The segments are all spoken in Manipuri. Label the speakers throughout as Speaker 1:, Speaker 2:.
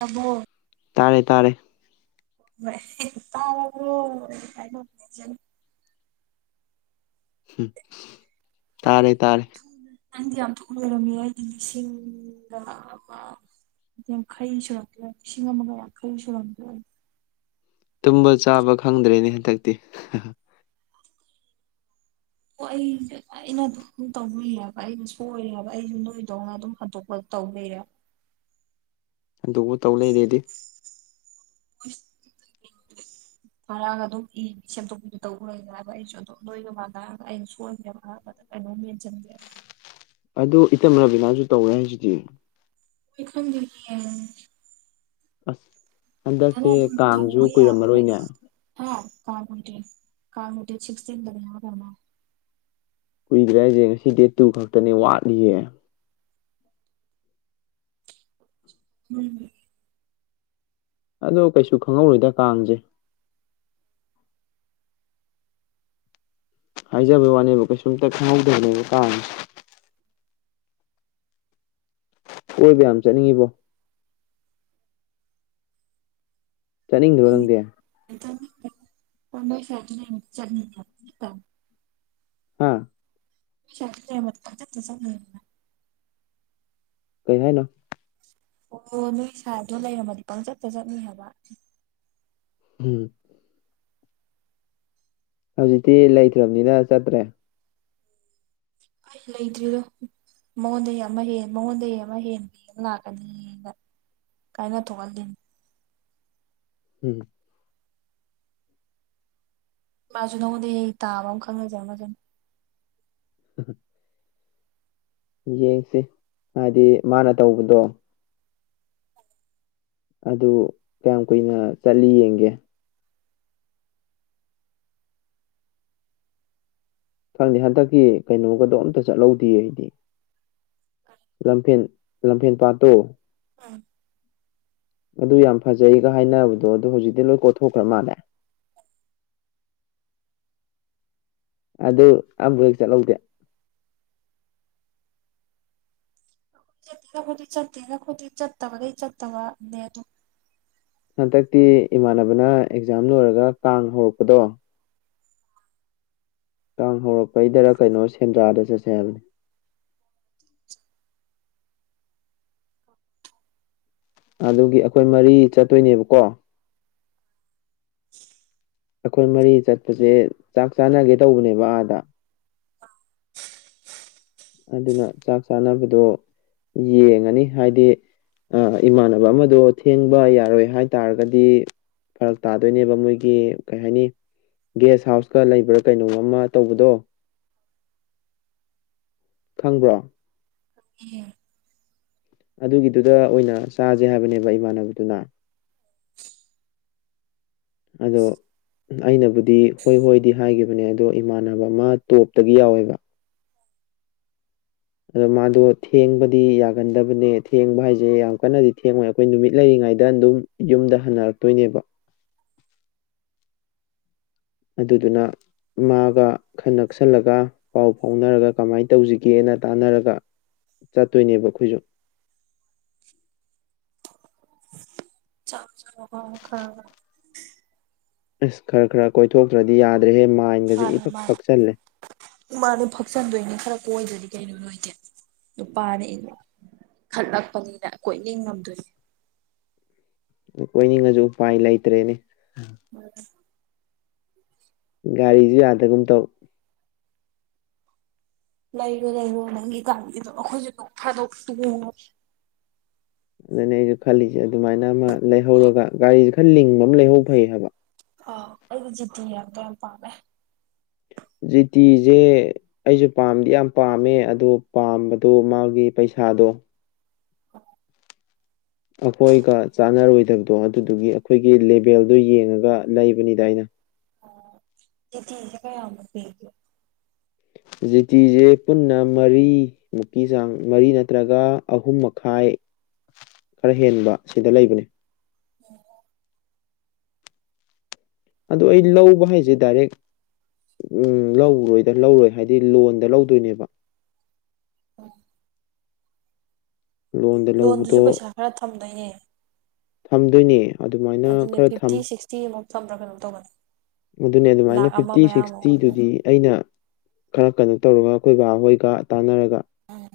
Speaker 1: ꯑꯕꯣ
Speaker 2: ꯇꯥꯔꯦ ꯇꯥꯔꯦ
Speaker 1: ꯇ ꯀꯅ
Speaker 2: ꯝ ꯇꯥꯔꯦ ꯇꯥꯔꯦ
Speaker 1: ꯅꯪꯗꯤ ꯌꯥꯝ ꯊ ꯂꯣꯏꯔꯝꯃꯤ ꯑꯩꯗꯤ ꯂꯤꯁꯤꯡꯗ ꯑ ꯈꯩ ꯁꯨꯔꯗ ꯁꯤꯁꯤꯡꯉ ꯃꯒꯥꯏ ꯈꯔꯤ ꯁꯨꯔꯗ ꯍꯥꯏ
Speaker 2: ꯇꯨꯝꯕ ꯆꯥꯕ ꯈꯪꯗ꯭ꯔꯦꯅꯦ ꯍꯟꯗꯛꯇꯤ
Speaker 1: ꯑꯣ ꯑꯩꯁ ꯑꯩꯅ ꯑꯗꯨꯝ ꯇꯧꯅꯤꯡꯑꯕ ꯑꯩꯅ ꯁꯔꯦꯕ ꯑꯩꯁꯨ ꯅꯣꯏꯗꯧꯅ ꯑꯗꯨꯝ ꯍꯟꯗꯣꯛꯄ ꯇꯧꯕꯤꯔꯦ
Speaker 2: [inaudible] ꯑꯗꯨꯕꯨ ꯇꯧ ꯂꯩꯔꯦꯗꯤ
Speaker 1: ꯎ
Speaker 2: [inaudible]
Speaker 1: ꯐꯔꯛꯑꯒ ꯑꯗꯨꯝ ꯏ ꯁꯦꯝꯗꯣꯛꯄꯤꯗꯨ ꯇꯧꯔꯦꯅ ꯍꯥꯏꯕ ꯑꯩꯁꯨ ꯑꯗꯨꯝ ꯅꯣꯏ ꯌ ꯃꯥꯟꯅ ꯍꯥꯏꯔꯒ ꯑꯩꯅ ꯁꯣꯏꯕꯅꯦꯕ ꯑꯔꯗ ꯑ ꯃ ꯆꯪꯗꯦ
Speaker 2: ꯑꯗꯨ ꯏꯇꯝ ꯔꯕꯤꯅꯥꯁꯨ ꯇꯧꯋꯦ ꯍꯥꯏꯁꯤꯗꯤ
Speaker 1: ꯑꯣꯈ
Speaker 2: ꯑꯁ ꯍꯟꯗꯛꯁꯦ ꯀꯥꯡꯁꯨ ꯀꯨꯏꯔꯝꯃꯔꯣꯏꯅꯦ
Speaker 1: ꯀꯥꯃꯇꯦ ꯀꯥꯃꯇꯦ ꯆ ꯌꯥꯅꯣ
Speaker 2: ꯀꯨꯏꯗ꯭ꯔꯦ ꯍꯥꯏꯁꯦ ꯉꯁꯤ ꯗꯦꯠ ꯇꯨ ꯈꯛꯇꯅꯦ ꯋꯥꯠꯂꯤꯌꯦꯦ
Speaker 1: ꯍꯝ
Speaker 2: ꯑꯗꯣ ꯀꯩꯁꯨ ꯈꯪꯍꯧꯔꯣꯏꯗ ꯀꯥꯡꯁꯦ ꯍꯥꯏꯖꯕꯩ ꯋꯥꯅꯦꯕ ꯀꯩꯁꯨꯝꯇ ꯈꯪꯍꯧꯗꯕꯅꯦꯕ ꯀꯥ ꯀꯣꯏꯕ ꯌꯥꯝ ꯆꯠꯅꯤꯡꯉꯤꯕꯣ ꯆꯅꯤ ꯂꯔꯗꯦ
Speaker 1: ꯄꯁ ꯆ
Speaker 2: ꯍꯥꯥ
Speaker 1: [unintelligible]
Speaker 2: ꯀꯩ ꯍꯥꯏꯅ
Speaker 1: ꯑꯣ ꯅꯣꯏ ꯏꯁꯥꯗꯣ ꯂꯩꯔꯝꯃꯗꯤ ꯄꯪꯆꯠꯇ ꯆꯠꯅꯤ ꯍꯥꯏꯕ
Speaker 2: ꯎꯝ ꯍꯧꯖꯤꯛꯇꯤ ꯂꯩꯇ꯭ꯔꯕꯅꯤꯅ ꯆꯠꯇ꯭ꯔꯦ
Speaker 1: ꯑꯩ ꯂꯩꯗ꯭ꯔꯤꯗꯣ ꯃꯉꯣꯟꯗꯩ ꯑꯃ ꯍꯦꯟ ꯃꯉꯣꯟꯗꯒꯤꯩ ꯑꯃ ꯍꯦꯟ ꯍꯟꯅ ꯂꯥꯛꯀꯅꯤꯅ ꯀꯥꯏꯅ ꯊꯣꯛꯍꯜꯂꯤꯅꯤ
Speaker 2: ꯎꯝ
Speaker 1: ꯃꯥꯁꯨ ꯅꯉꯣꯟꯗ ꯑꯩ ꯇꯥꯕ ꯑꯃ ꯈꯪꯅꯖꯦ ꯑꯗꯨ
Speaker 2: [unintelligible] ꯌꯦꯡꯁꯤ ꯍꯥꯏꯗꯤ ꯃꯥꯅ ꯇꯧꯕꯗꯣ ꯑꯗꯨ ꯀꯌꯥꯝ ꯀꯨꯏꯅ ꯆꯠꯂꯤ ꯌꯦꯡꯒꯦ ꯈꯪꯗꯦ ꯍꯟꯗꯛꯀꯤ ꯀꯩꯅꯣꯒꯗꯣ ꯑꯝꯇ ꯆꯠꯍꯧꯗꯦ ꯑꯩꯗꯤ ꯂꯝꯐꯦꯟ ꯂꯝꯐꯦꯟ ꯄꯥꯠꯇꯣ
Speaker 1: ꯑꯝ
Speaker 2: ꯑꯗꯨ ꯌꯥꯝ ꯐꯖꯩꯒ ꯍꯥꯏꯅꯕꯗꯣ ꯑꯗꯨꯣ ꯍꯧꯖꯤꯛꯇꯤ ꯂꯣꯏ ꯀꯣꯊꯣꯛꯈ꯭ꯔ ꯃꯥꯜꯂꯦ [unintelligible] ꯑꯗꯨ ꯑꯝꯕ ꯍꯦꯛ ꯆꯠꯍꯧꯗꯦ
Speaker 1: ꯣꯏ ꯆꯠꯠꯇꯦꯔꯈꯗꯤ ꯆꯠꯠꯇꯦꯅꯈꯣꯏꯗꯤ ꯆꯠꯇꯕ ꯂꯩꯩ ꯆꯠꯠꯇꯕ ꯑꯗꯨ
Speaker 2: ꯍꯟꯗꯛꯇꯤ ꯏꯃꯥꯟꯅꯕꯅ ꯑꯦꯛꯖꯥꯝ ꯂꯣꯏꯔꯒ ꯀꯥꯡ ꯍꯧꯔꯛꯄꯗꯣ ꯀꯥꯡ ꯍꯧꯔꯛꯄꯩꯗꯔ ꯀꯩꯅꯣ ꯁꯦꯟꯗ꯭ꯔꯥꯗ ꯆꯠꯁꯕꯅꯤ ꯎꯝ ꯑꯗꯨꯒꯤ ꯑꯩꯈꯣꯏ ꯃꯔꯤ ꯆꯠꯇꯣꯏꯅꯦꯕꯀꯣ ꯑꯩꯈꯣꯏ ꯃꯔꯤ ꯆꯠꯄꯁꯦ ꯆꯥꯛ ꯆꯥꯅꯒꯦ ꯇꯧꯕꯅꯦꯕ ꯑꯥꯗ ꯑꯗꯨꯅ ꯆꯥꯛ ꯆꯥꯅꯕꯗꯣ ꯌꯦꯡꯉꯅꯤ ꯍꯥꯏꯗꯤ ꯑ ꯏꯃꯥꯟꯅꯕ ꯑꯃꯗꯣ ꯊꯦꯡꯕ ꯌꯥꯔꯣꯏ ꯍꯥꯏ ꯇꯥꯔꯒꯗꯤ ꯐꯔꯛ ꯇꯥꯗꯣꯏꯅꯦꯕ ꯃꯣꯏꯒꯤ ꯀꯩ ꯍꯥꯏꯅꯤ ꯒꯦꯁ ꯍꯥꯎꯁꯀ ꯂꯩꯕ꯭ꯔꯥ ꯀꯩꯅꯣ ꯑꯃ ꯇꯧꯕꯗꯣ ꯈꯪꯕ꯭ꯔꯣ
Speaker 1: ꯑꯩ
Speaker 2: ꯑꯗꯨꯒꯤꯗꯨꯗ ꯑꯣꯏꯅ ꯆꯥꯁꯦ ꯍꯥꯏꯕꯅꯦꯕ ꯏꯃꯥꯟꯅꯕꯗꯨꯅ ꯑꯗꯣ ꯑꯩꯅꯕꯨꯗꯤ ꯍꯣꯏ ꯍꯣꯏꯗꯤ ꯍꯥꯏꯈꯤꯕꯅꯦ ꯑꯗꯣ ꯏꯃꯥꯟꯅꯕ ꯑꯃ ꯇꯣꯞꯇꯒꯤ ꯌꯥꯎꯋꯦꯕ ꯑꯗꯣ ꯃꯥꯗꯣ ꯊꯦꯡꯕꯗꯤ ꯌꯥꯒꯟꯗꯕꯅꯦ ꯊꯦꯡꯕ ꯍꯥꯏꯁꯦ ꯌꯥꯝ ꯀꯟꯅꯗꯤ ꯊꯦꯡꯉꯣꯏ ꯑꯩꯈꯣꯏ ꯅꯨꯃꯤꯠ ꯂꯩꯔꯤ ꯌꯨꯝ ꯍꯔꯛꯇꯣꯏꯅꯦꯕ ꯑꯗꯨꯗꯨꯅ ꯃꯥꯒ ꯈꯟꯅ ꯅꯛꯁꯜꯂꯒ ꯄꯥꯎ ꯐꯥꯎꯅꯔꯒ ꯀꯃꯥꯏꯅ ꯇꯧꯁꯤꯒꯦꯅ ꯇꯥꯟꯅꯔꯒ ꯆꯠꯇꯣꯏꯅꯦꯕ ꯑꯩꯈꯣꯏꯁꯨ
Speaker 1: ꯆ ꯆ ꯍ ꯈꯔ
Speaker 2: ꯑꯁ ꯈꯔ ꯈꯔ ꯀꯣꯏꯊꯣꯛꯇ꯭ꯔꯗꯤ ꯌꯥꯗ꯭ꯔꯦ
Speaker 1: ꯃꯥꯅꯦ ꯃꯥꯅꯤ ꯏ ꯃꯥꯅꯦ ꯐꯛꯆꯟꯗꯣꯏꯅꯤ ꯈꯔ ꯀꯣꯏꯗ꯭ꯔꯗꯤ ꯀꯩꯅꯣ ꯅꯣꯏꯗꯦ ꯅꯨꯄꯥꯅꯦꯩꯅ ꯈꯠꯂꯛꯄꯅꯤꯅ ꯀꯣꯏꯅ ꯉꯝꯗꯣꯏꯅꯦ
Speaker 2: ꯑꯣꯏꯣꯏꯅꯤꯡꯉꯁꯨ ꯎꯄꯥꯏ ꯂꯩꯇ꯭ꯔꯦꯅꯦ
Speaker 1: ꯎꯝ
Speaker 2: ꯒꯥꯔꯤꯁꯨ ꯌꯥꯗꯒꯨꯝ ꯇꯧ
Speaker 1: ꯂꯩꯔꯣ ꯂꯩꯔꯣ ꯅꯪꯒꯤ ꯀꯥꯟꯒꯤꯗꯣ ꯑꯩꯈꯣꯏꯁꯨꯣꯛ ꯊꯥꯗꯣꯛꯉꯣ
Speaker 2: ꯑꯗꯨꯅ ꯑꯩꯁꯨ ꯈꯜꯂꯤꯁꯦ ꯑꯗꯨꯃꯥꯏꯅ ꯑꯃ ꯂꯩꯍꯧꯔꯒ ꯒꯥꯔꯤꯁꯦ ꯈꯔ ꯂꯤꯡꯕ ꯑꯃ ꯂꯩꯍꯧ ꯐꯩ ꯍꯥꯏꯕ
Speaker 1: ꯑ ꯑꯩꯗꯤ ꯖꯤꯇꯤ ꯌꯥꯝ ꯀ ꯌꯥꯝ ꯄꯥꯝꯃꯦ
Speaker 2: ꯖꯤꯇꯤꯁꯦ ꯑꯩꯁꯨ ꯄꯥꯝꯗꯤ ꯌꯥꯝ ꯄꯥꯝꯃꯦ ꯑꯗꯨꯣ ꯄꯥꯝꯕꯗꯣ ꯃꯥꯒꯤ ꯄꯩꯁꯥ ꯁꯥꯥꯗꯣ ꯑꯩꯈꯣꯏꯒ ꯆꯥꯟꯅꯔꯣꯏꯗꯕꯗꯣ ꯑꯗꯨꯗꯨꯒꯤ ꯑꯩꯈꯣꯏꯒꯤ ꯂꯦꯚꯦꯜꯗꯨꯣ ꯌꯦꯡꯉꯒ ꯂꯩꯕꯅꯤꯗ ꯑꯩꯅ
Speaker 1: ꯊꯤꯁꯦ ꯀ ꯌꯥꯝ ꯄꯒ
Speaker 2: ꯖꯤꯇꯤꯁꯦ ꯄꯨꯟꯅ ꯃꯔꯤꯃꯨꯛꯀꯤ ꯆꯥꯡ ꯃꯔꯤ ꯅꯠꯇ꯭ꯔꯒ ꯑꯍꯨꯝ ꯃꯈꯥꯏ ꯈꯔ ꯍꯦꯟꯕ ꯁꯤꯗ ꯂꯩꯕꯅꯦ
Speaker 1: ꯑꯣ
Speaker 2: ꯑꯣ ꯑꯩ ꯂꯧꯕ ꯍꯥꯏꯁꯦ ꯗꯥꯏꯔꯦꯛ ꯎꯝ ꯂꯧꯔꯣꯏꯗ ꯂꯧꯔꯣꯏ ꯍꯥꯏꯕꯗꯤ ꯂꯣꯟꯗ ꯂꯧꯗꯣꯏꯅꯦꯕ
Speaker 1: ꯎꯝ
Speaker 2: ꯂꯣꯟꯗ
Speaker 1: ꯂꯣꯟꯗꯨꯁꯨ
Speaker 2: ꯂꯧꯕꯗꯣ
Speaker 1: ꯄꯩꯁꯥ ꯈꯔ ꯊꯝꯗꯣꯏꯅꯦ
Speaker 2: ꯊꯝꯗꯣꯏꯅꯦ ꯑꯗꯨꯃꯥꯏꯅ ꯈꯔ ꯊꯝ
Speaker 1: ꯁꯝꯄ꯭ꯔꯒꯅꯧ ꯇꯧꯕꯅꯤ
Speaker 2: ꯑꯗꯨꯅꯦ ꯑꯗꯨꯃꯥꯏꯅ ꯐꯤꯞꯇꯤ
Speaker 1: ꯑꯗꯨ
Speaker 2: ꯁꯤꯛꯁꯇꯤꯗꯨꯗꯤ ꯑꯩꯅ ꯈꯔ ꯀꯩꯅꯣ ꯇꯧꯔꯒ ꯑꯩꯈꯣꯏ ꯕꯥꯍꯣꯏꯒ ꯇꯥꯟꯅꯔꯒ
Speaker 1: ꯎꯝ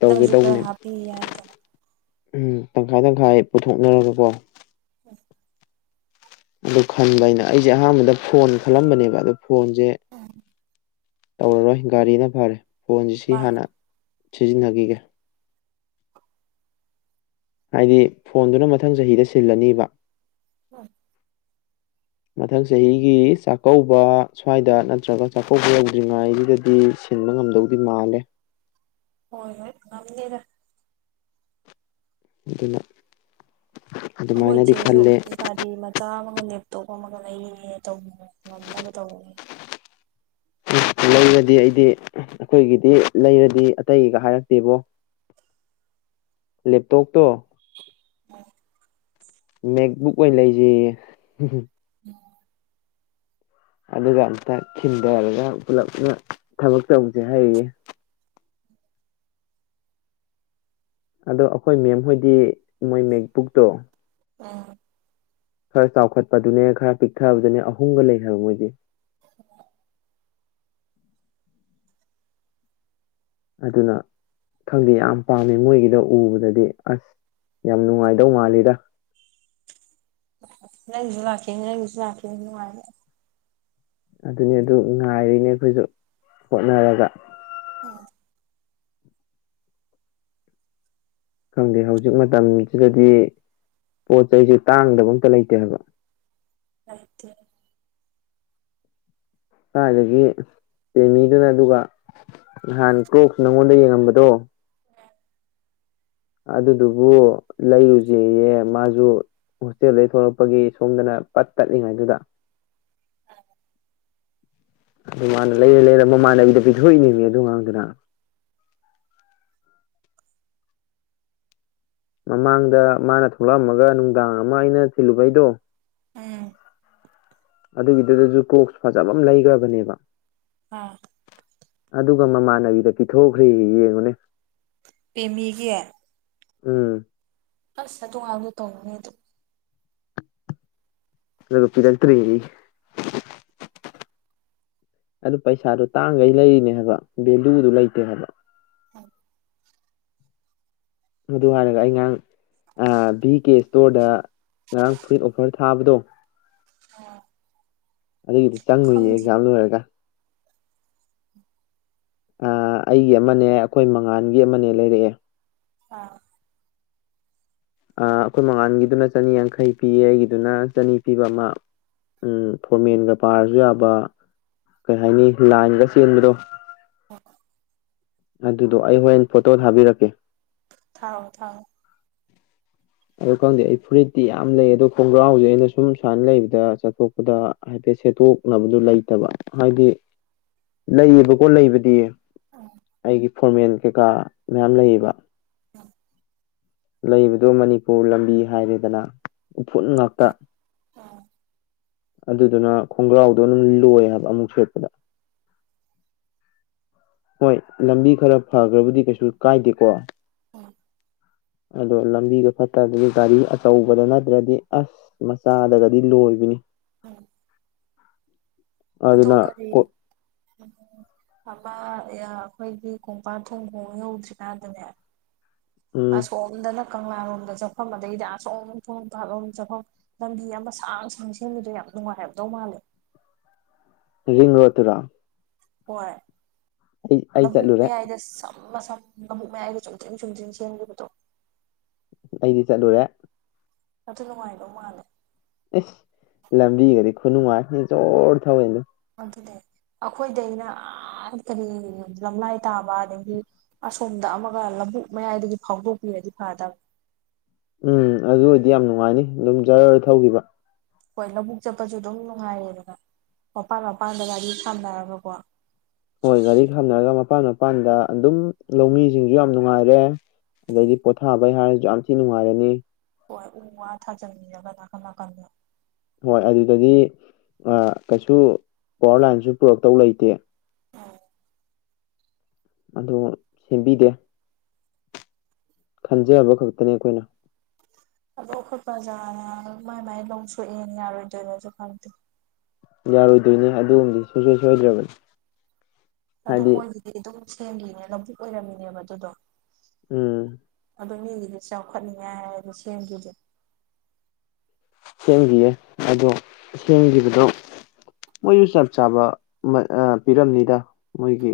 Speaker 2: ꯇꯧꯒꯦ
Speaker 1: ꯅꯪꯁꯨ ꯈꯔ
Speaker 2: ꯇꯧꯕꯅꯦꯕ
Speaker 1: ꯍꯥꯞꯄꯤ ꯍꯥꯏꯗꯅ
Speaker 2: ꯎꯝ ꯇꯪꯈꯥꯏ ꯇꯪꯈꯥꯏ ꯄꯨꯊꯣꯛꯅꯔꯒꯀꯣ ꯑꯗꯨ ꯈꯟꯕ ꯍꯥꯏꯩꯅ ꯑꯩꯁꯦ ꯑꯍꯥꯟꯕꯗ ꯐꯣꯟ ꯈꯜꯂꯝꯕꯅꯦꯕ ꯑꯗꯣ ꯐꯣꯟꯁꯦ ꯇꯧꯔꯔꯣꯏ ꯒꯥꯔꯤꯅ ꯐꯔꯦ ꯐꯣꯟꯁꯤ ꯁꯤ
Speaker 1: ꯃꯥꯅꯦ
Speaker 2: ꯍꯥꯟꯅ ꯁꯤꯖꯤꯟꯅꯈꯤꯒꯦ ꯍꯥꯏꯗꯤ ꯐꯣꯟꯗꯨꯅ ꯃꯊꯪ ꯆꯍꯤꯗ ꯁꯤꯜꯂꯅꯤꯕ
Speaker 1: ꯍ
Speaker 2: [inaudible] ꯃꯊꯪ ꯆꯍꯤꯒꯤ ꯆꯥꯛꯀꯧꯕ ꯁ꯭ꯋꯥꯏꯗ ꯅꯠꯇ꯭ꯔꯒ ꯆꯥꯛꯀꯧꯕ ꯌꯧꯗ꯭ꯔꯤꯉꯩꯁꯤꯗꯗꯤ ꯊꯤꯡꯕ ꯉꯝꯗꯧꯗꯤ ꯃꯥꯜꯂꯦ
Speaker 1: ꯍꯣꯏ ꯍꯣꯏ ꯉꯝꯅꯤꯗ
Speaker 2: ꯑꯗꯨꯅ
Speaker 1: ꯍꯣꯏ
Speaker 2: ꯑꯗꯨꯃꯥꯏꯅꯗꯤ
Speaker 1: ꯆꯁꯨ
Speaker 2: ꯈꯜꯂꯦ
Speaker 1: ꯒꯥꯔꯤ ꯃ ꯆꯥ ꯑꯃꯒ ꯂꯦꯞꯇꯣꯞ ꯑꯃꯒ ꯂꯩꯌꯦ ꯇꯧꯕ ꯉꯝꯅꯕ ꯇꯧꯕꯅꯦ
Speaker 2: ꯎ ꯂꯩꯔꯗꯤ ꯑꯩꯗꯤ ꯑꯩꯈꯣꯏꯒꯤꯗꯤ ꯂꯩꯔꯗꯤ ꯑꯇꯩꯒ ꯍꯥꯏꯔꯛꯇꯦꯕꯣ ꯂꯦꯞꯇꯣꯞꯇꯣ
Speaker 1: ꯎꯝ
Speaker 2: ꯃꯦꯛ ꯕꯨꯛ ꯑꯣꯏꯅ ꯂꯩꯁꯤ
Speaker 1: [unintelligible]
Speaker 2: ꯑꯗꯨꯒ ꯑꯃꯝꯇ ꯤꯟꯊꯔꯒ ꯄꯨꯂꯞ ꯊꯕꯛ ꯇꯧꯕꯁꯦ ꯍꯥꯏꯌꯦ ꯑꯗꯣ ꯑꯩꯈꯣꯏ ꯃꯦꯝꯍꯣꯏꯗꯤ ꯃꯣꯏ ꯃꯦꯛ ꯕꯨꯛꯇꯣ
Speaker 1: ꯑꯥ
Speaker 2: ꯈꯔ ꯆꯥꯎꯈꯠꯄꯗꯨꯅꯦ ꯈꯔ ꯄꯤꯛꯊꯕꯗꯨꯅꯦ ꯑꯍꯨꯝꯒ ꯂꯩ ꯍꯥꯏꯕ ꯃꯣꯏꯗꯤꯦ ꯑꯗꯨꯅ ꯈꯪꯗꯦ ꯌꯥꯝ ꯄꯥꯝꯃꯦ ꯃꯣꯏꯒꯤꯗ ꯎꯕꯗꯗꯤ ꯑꯁ ꯌꯥꯝ ꯅꯨꯡꯉꯥꯏꯗꯧ ꯃꯥꯜꯂꯤꯗ
Speaker 1: ꯅꯪꯁꯨ ꯂꯥꯛꯦ ꯅꯪꯁꯨ ꯂꯦꯅꯨꯡꯉꯥꯏ
Speaker 2: ꯑꯗꯨꯅꯤ ꯑꯗꯨ ꯉꯥꯏꯔꯤꯅꯦ ꯑꯩꯈꯣꯏꯁꯨ ꯍꯣꯠꯅꯔꯒ
Speaker 1: ꯍ
Speaker 2: ꯈꯪꯗꯦ ꯍꯧꯖꯤꯛ ꯃꯇꯝꯁꯤꯗꯗꯤ ꯄꯣꯠ ꯆꯩꯩꯁ ꯇꯥꯡꯗꯕ ꯑꯝꯇ ꯂꯩꯇꯦ ꯍꯥꯏꯕ
Speaker 1: ꯍꯥꯏꯗꯤ
Speaker 2: ꯁꯥꯏꯗꯒꯤ ꯆꯦꯃꯤꯗꯨꯅ ꯑꯗꯨꯒ ꯅꯍꯥꯟ ꯀ꯭ꯔꯣꯛꯁ ꯅꯪꯉꯣꯟꯗ ꯌꯦꯡꯉꯝꯕꯗꯣ ꯑꯗꯨꯗꯨꯕꯨ ꯂꯩꯔꯨꯁꯦꯌꯦ ꯃꯥꯁꯨ ꯍꯣꯁꯇꯦꯜꯗꯒꯤꯩ ꯊꯣꯛꯂꯛꯄꯒꯤ ꯁꯣꯝꯗꯅ ꯄꯠ ꯇꯠꯂꯤꯉꯩꯗꯨꯗ ꯑꯗꯨ ꯃꯥꯅ ꯂꯩꯔ ꯂꯩꯔ ꯃꯃꯥꯟꯅꯕꯤꯗ ꯄꯤꯊꯣꯛꯏꯅꯦꯅꯦ ꯑꯗꯨ ꯉꯥꯡꯗꯅ ꯃꯃꯥꯡꯗ ꯃꯥꯅ ꯊꯣꯛꯂꯛꯑꯝꯃꯒ ꯅꯨꯡꯗꯥꯡ ꯑꯃ ꯑꯩꯅ ꯊꯤꯜꯂꯨꯕꯩꯗꯣ
Speaker 1: ꯎꯝ
Speaker 2: ꯑꯗꯨꯒꯤꯗꯨꯗꯁꯨ ꯀꯣꯛꯁ ꯐꯖꯕ ꯑꯃ ꯂꯩꯈ꯭ꯔꯕꯅꯦꯕ
Speaker 1: ꯑꯥ
Speaker 2: ꯑꯗꯨꯒ ꯃꯃꯥꯟꯅꯕꯤꯗ ꯄꯤꯊꯣꯛꯈ꯭ꯔꯦ ꯌꯦꯡꯉꯨꯅꯦ
Speaker 1: ꯄꯤꯃꯤꯒꯤ
Speaker 2: ꯎꯝ
Speaker 1: ꯑꯁ ꯇꯣꯡꯉꯥꯏꯕꯗꯣ ꯇꯧꯕꯅꯦ ꯑꯗꯨ
Speaker 2: ꯑꯗꯨꯒꯣꯄꯤꯤꯗꯇꯔꯤ ꯑꯗꯨ ꯄꯩꯁꯥꯗꯨꯣ ꯇꯥꯡꯈꯩ ꯂꯩꯔꯤꯅꯦ ꯍꯥꯏꯕ ꯚꯦꯂꯨꯗꯨ ꯂꯩꯇꯦ ꯍꯥꯏꯕ ꯃꯗꯨ ꯍꯥꯏꯔꯒ ꯑꯩꯉꯥꯡ ꯚꯤ ꯀꯦ ꯏꯁꯇꯣꯔꯗ ꯉꯔꯥꯡ ꯐꯨꯔꯤꯠ ꯑꯣꯐꯔ ꯊꯥꯕꯗꯣ ꯑꯗꯨꯒꯤꯗꯤ ꯆꯪꯉꯨꯌꯦ
Speaker 1: ꯈꯪꯗꯦ
Speaker 2: ꯑꯦꯛꯖꯥꯝ ꯂꯣꯏꯔꯒ ꯑꯩꯒꯤ ꯑꯃꯅꯦ ꯑꯩꯈꯣꯏ ꯃꯉꯥꯜꯒꯤ ꯑꯃꯅꯦ ꯂꯩꯔꯛꯑꯦ
Speaker 1: ꯑꯥ
Speaker 2: ꯑꯩꯈꯣꯏ ꯃꯉꯥꯜꯒꯤꯗꯨꯅ ꯆꯅꯤꯌꯥꯡꯈꯩ ꯄꯤꯌꯦ ꯑꯩꯒꯤꯗꯨꯅ ꯆꯅꯤ ꯄꯤꯕ ꯑꯃ ꯎꯝ ꯐꯣꯔꯃꯦꯟꯒ ꯄꯥꯔꯁꯨ ꯌꯥꯕ ꯀꯩ ꯍꯥꯏꯅꯤ ꯂꯥꯏꯟꯒ ꯆꯦꯟꯕꯗꯣ
Speaker 1: ꯑꯣ
Speaker 2: ꯑꯗꯨꯗꯣ ꯑꯩ ꯍꯣꯔꯦꯟ ꯐꯣꯇꯣ ꯊꯥꯕꯤꯔꯛꯀꯦ
Speaker 1: ꯊꯥꯎꯣ ꯊꯥꯎꯣ
Speaker 2: ꯑꯗꯨ ꯈꯪꯗꯦ ꯑꯩ ꯐꯨꯔꯤꯠꯇꯤ ꯌꯥꯝ ꯂꯩ ꯑꯗꯣ ꯈꯣꯡꯒ꯭ꯔꯥꯎꯥꯎꯁꯦ ꯑꯩꯅ ꯁꯨꯝ ꯁꯨꯃꯥꯏꯅ ꯂꯩꯕꯗ ꯆꯠꯊꯣꯛꯄꯗ ꯍꯥꯏꯐꯦ ꯁꯦꯠꯇꯣꯛꯅꯕꯗꯨ ꯂꯩꯇꯕ ꯍꯥꯏꯗꯤ ꯂꯩꯌꯦꯕꯀꯣ ꯂꯩꯕꯗꯤ
Speaker 1: ꯎꯝ
Speaker 2: ꯑꯩꯒꯤ ꯐꯣꯔꯃꯦꯜ ꯀꯩꯀꯥ ꯃꯌꯥꯝ ꯂꯩꯌꯦꯕ ꯂꯩꯕꯗꯨ ꯃꯅꯤꯄꯨꯔ ꯂꯝꯕꯤ ꯍꯥꯏꯔꯦꯗꯅ ꯎꯐꯨꯠ ꯉꯥꯛꯇ
Speaker 1: ꯍꯣꯏ ꯎꯝ
Speaker 2: ꯑꯗꯨꯗꯨꯅ ꯈꯣꯡꯒ꯭ꯔꯥꯎꯗꯣ ꯑꯗꯨꯝ ꯂꯣꯏ ꯍꯥꯏꯕ ꯑꯃꯨꯛ ꯁꯦꯠꯄꯗ ꯍꯣꯏ ꯂꯝꯕꯤ ꯈꯔ ꯐꯈ꯭ꯔꯕꯗꯤ ꯀꯩꯁꯨ ꯀꯥꯏꯗꯦꯀꯣ
Speaker 1: ꯎꯝ
Speaker 2: ꯑꯗꯣ ꯂꯝꯕꯤꯗꯣ ꯐꯠꯇ꯭ꯔꯗꯤ ꯒꯥꯔꯤ ꯑꯆꯧꯕꯗ ꯅꯠꯇ꯭ꯔꯗꯤ ꯑꯁ ꯃꯆꯥꯗꯒꯗꯤ ꯂꯣꯏꯕꯅꯤ
Speaker 1: ꯎꯝ
Speaker 2: ꯑ
Speaker 1: ꯑꯗꯣ ꯀꯔꯤ ꯑꯃ ꯑꯩꯈꯣꯏꯒꯤ ꯀꯣꯡꯄꯥ ꯊꯣꯡ ꯈꯣꯡ ꯌꯧꯗ꯭ꯔꯤꯀꯥꯟꯗꯅꯦ ꯑ
Speaker 2: ꯎꯝ
Speaker 1: ꯁꯣꯝꯗꯅ ꯀꯪꯂꯥꯔꯣꯝꯗ ꯆꯠꯐꯝ ꯑꯗꯩꯗꯤ ꯑꯁꯣꯡꯝꯊꯣꯡ ꯂꯝ ꯄꯥꯂꯣꯝꯗ ꯆꯠꯐꯝ ꯂꯝꯕꯤ ꯑꯃ ꯁꯥꯡ ꯁꯥꯡ ꯁꯦꯝꯕꯤꯗꯣ ꯌꯥꯝ ꯅꯨꯡ ꯍꯥꯏꯦꯕꯗꯣ ꯃꯥꯜꯦ
Speaker 2: [unintelligible] ꯔꯔꯤꯡ ꯔꯇ ꯔꯥ
Speaker 1: ꯍꯣꯏ ꯂꯕꯨꯨ
Speaker 2: ꯆꯠꯂꯨꯔꯦ
Speaker 1: ꯃꯌꯥꯏꯗ ꯁꯅ ꯁ ꯃꯕꯨꯛ ꯃꯌꯥꯏꯒ ꯆꯨꯝꯗ꯭ꯔꯤꯡ ꯆꯨꯝꯗ꯭ꯔꯤꯡ ꯁꯦꯝꯈꯤꯕꯗꯣ
Speaker 2: ꯑꯩꯗꯤ ꯆꯠꯂꯨꯔꯦ
Speaker 1: ꯑꯗꯨ ꯅꯨꯡꯉꯥꯏꯅꯣ ꯃꯥꯜꯂꯦ
Speaker 2: ꯏꯁꯁ ꯂꯝꯕꯤꯒꯗꯤ ꯈꯨꯅꯨꯡ ꯉꯥꯛꯅꯤ ꯖꯣꯔ ꯊꯋꯦꯗꯣ
Speaker 1: ꯦ ꯑꯩꯈꯣꯏꯗ ꯑꯩꯅ ꯀꯔꯤ ꯂꯝꯂꯥꯏ ꯇꯥꯕ ꯑꯗꯒꯤ ꯑꯁꯣꯝꯗ ꯑꯃꯒ ꯛ ꯃꯌꯥꯏꯗꯒꯤ ꯐꯥꯎꯗꯣꯛꯄꯤꯔꯗꯤ ꯐꯥꯗ
Speaker 2: ꯎꯝ ꯑꯗꯨ ꯑꯣꯏꯗꯤ ꯌꯥꯝ ꯅꯨꯡꯉꯥꯏꯅꯤ ꯑꯗꯨꯝ ꯖꯔ ꯊꯧꯈꯤꯕ
Speaker 1: ꯍꯣꯏ ꯂꯧꯕꯨꯛ ꯆꯠꯄꯁꯨ ꯑꯗꯨꯝ ꯅꯨꯡꯉꯥꯏꯌꯦꯦꯗꯅ ꯃꯄꯥꯟ ꯃꯄꯥꯟꯗ ꯒꯥꯔꯤ ꯊꯝꯅꯔꯒꯀꯣ
Speaker 2: ꯍꯣꯏ ꯒꯥꯔꯤ ꯈꯥꯝꯅꯔꯒ ꯃꯄꯥꯟ ꯃꯄꯥꯟꯗ ꯑꯗꯨꯝ ꯂꯧꯃꯤꯁꯤꯡꯁꯨ ꯌꯥꯝ ꯅꯨꯡꯉꯥꯏꯔꯦ ꯑꯗꯩꯗꯤ ꯄꯣꯊꯥꯕꯩ ꯍꯥꯏꯔꯁꯨ ꯌꯥꯝ ꯊꯤꯅ ꯅꯨꯡꯉꯥꯏꯔꯅꯤ
Speaker 1: ꯍꯣꯏ ꯎ ꯋꯥ ꯊꯥꯖꯟꯃꯤꯔꯒ ꯅꯥꯀꯟ ꯅꯥꯀꯟꯗ
Speaker 2: ꯍꯣꯏ ꯑꯗꯨꯗꯗꯤ ꯀꯩꯁꯨ ꯄꯋꯥꯔ ꯂꯥꯏꯟꯁꯨ ꯄꯨꯔꯛꯇꯧ ꯂꯩꯇꯦ ꯑꯗꯨ ꯁꯦꯝꯕꯤꯗꯦ ꯈꯟꯖꯕ ꯈꯛꯇꯅꯤ ꯑꯩꯈꯣꯏꯅ
Speaker 1: ꯑꯗꯣ ꯑꯩꯈꯣꯏ ꯕ꯭ꯔꯖꯥꯅ ꯃꯥꯏ ꯃꯥꯏ ꯂꯧ ꯁꯣꯛꯑꯦꯅ ꯌꯥꯔꯣꯏꯗꯣꯏꯅꯁꯨ ꯈꯪꯗꯦ
Speaker 2: ꯌꯥꯔꯣꯏꯗꯣꯏꯅꯦ ꯑꯗꯨꯒꯨꯝꯕꯗꯤ ꯁꯨꯡꯁꯣꯏ ꯁꯣꯏꯗ꯭ꯔꯕꯅꯤ
Speaker 1: ꯑꯗꯣ
Speaker 2: ꯍꯥꯏꯗꯤ
Speaker 1: ꯃꯣꯏꯒꯤꯗꯤ ꯑꯗꯨꯝ ꯁꯦꯝꯈꯤꯅꯦ ꯂꯕꯨꯨꯛ ꯑꯣꯏꯔꯝꯃꯤꯅꯦꯕ ꯑꯗꯨꯗꯣ
Speaker 2: ꯎꯝ
Speaker 1: ꯑꯗꯨ ꯃꯤꯒꯤꯗꯤ ꯆꯥꯎꯈꯠꯅꯤꯡꯉꯥꯏ ꯍꯥꯏꯔꯗꯤ ꯁꯦꯝꯈꯤꯗꯦ
Speaker 2: ꯁꯦꯝꯈꯤꯌꯦ ꯑꯗꯣ ꯁꯦꯝꯈꯤꯕꯗꯣ ꯃꯣꯏꯁꯨ ꯆꯞ ꯆꯥꯕ ꯃꯠ ꯑ ꯄꯤꯔꯝꯅꯤꯗ ꯃꯣꯏꯒꯤ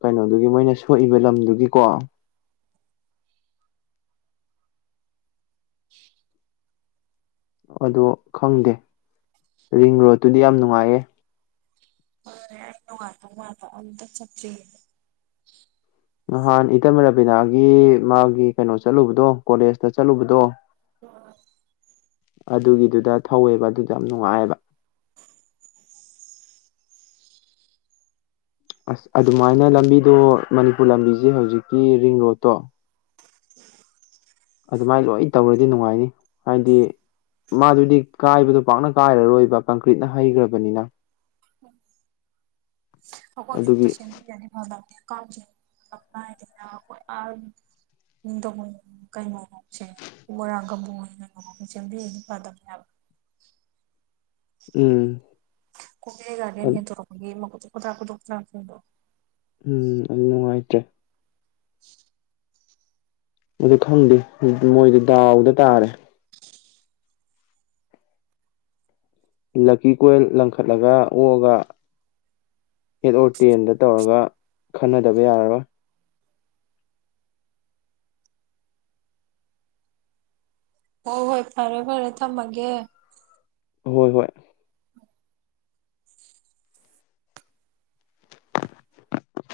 Speaker 2: ꯀꯩꯅꯣꯗꯨꯒꯤ ꯃꯣꯏꯅ ꯁꯣꯛꯏꯕ ꯂꯝꯗꯨꯒꯤꯀꯣ ꯑꯗꯣ ꯈꯪꯗꯦ ꯔꯤꯡ ꯔꯣꯠꯇꯨꯗꯤ ꯌꯥꯝ ꯅꯨꯡꯉꯥꯏꯌꯦ
Speaker 1: ꯋꯥ ꯃꯥꯇ ꯑ ꯆꯞꯦ
Speaker 2: ꯅꯍꯥꯟ ꯏꯇꯝ ꯔꯥꯕꯤꯅꯥꯒꯤ ꯃꯥꯒꯤ ꯀꯩꯅꯣ ꯆꯠꯂꯨꯕꯗꯣ ꯀꯣꯂꯦꯖꯇ ꯆꯠꯂꯨꯕꯗꯣ
Speaker 1: ꯑꯣ
Speaker 2: ꯑꯗꯨꯒꯤꯗꯨꯗ ꯊꯧꯋꯦꯕ ꯑꯗꯨꯗ ꯌꯥꯝ ꯅꯨꯡꯉꯥꯏꯑꯕ ꯑꯁ ꯑꯗꯨꯃꯥꯏꯅ ꯂꯝꯕꯤꯗꯣ ꯃꯅꯤꯄꯨꯔ ꯂꯝꯕꯤꯁꯦ ꯍꯧꯖꯤꯛꯀꯤ ꯔꯤꯡ ꯔꯣꯠꯇꯣ ꯑꯗꯨꯃꯥꯏꯅ ꯂꯣꯏ ꯇꯧꯔꯗꯤ ꯅꯨꯡꯉꯥꯏꯅꯤ ꯍꯥꯏꯗꯤ ꯃꯥꯗꯨꯗꯤ ꯀꯥꯏꯕꯗꯣ ꯄꯥꯛꯅ ꯀꯥꯏꯔꯔꯣꯏꯕ ꯀꯪꯀ꯭ꯔꯤꯠꯅ ꯍꯩꯈ꯭ꯔꯕꯅꯤꯅ [inaudible]
Speaker 1: ꯍꯣꯏ ꯆꯨꯞꯛꯇ
Speaker 2: ꯑꯗꯨꯒꯤ
Speaker 1: ꯁꯦꯝꯃꯤꯅꯗꯤ ꯐꯗꯧꯅꯤ ꯅꯤꯡꯊꯧꯀꯣꯡ ꯀꯩꯅꯣꯁꯦ ꯋꯥꯔꯥꯡꯒꯝꯕꯨꯨꯡ ꯉ ꯁꯦꯝꯕꯤꯅ ꯐꯗꯝꯕꯅꯦꯕ
Speaker 2: [inaudible] ꯎꯝ
Speaker 1: ꯀꯨꯝꯕꯤꯔꯩ ꯒꯥꯔꯗꯦꯟ ꯍꯦꯛ
Speaker 2: ꯑ-
Speaker 1: ꯊꯣꯛꯂꯛꯄꯒꯤ ꯃ [unintelligible]
Speaker 2: ꯎꯝ ꯑꯅꯨꯡꯥꯏꯇꯦ
Speaker 1: [unintelligible]
Speaker 2: ꯑꯗꯨ ꯈꯪꯗꯦ ꯃꯣꯏꯗꯤ ꯗꯥꯎꯗ ꯇꯥꯔꯦ ꯂꯛꯀꯤ ꯀꯣꯏꯜ ꯂꯪꯈꯠꯂꯒ ꯑꯣꯛꯑꯒ ꯍꯦꯠ ꯑꯣꯔ ꯇꯦꯟꯗ ꯇꯧꯔꯒ ꯈꯟꯅꯗꯕ ꯌꯥꯔꯔꯣꯏ
Speaker 1: ꯍꯣ ꯍꯣꯏ ꯐꯔꯦ ꯐꯔꯦ ꯊꯝꯃꯒꯦ
Speaker 2: ꯍꯣꯏ ꯍꯣꯏ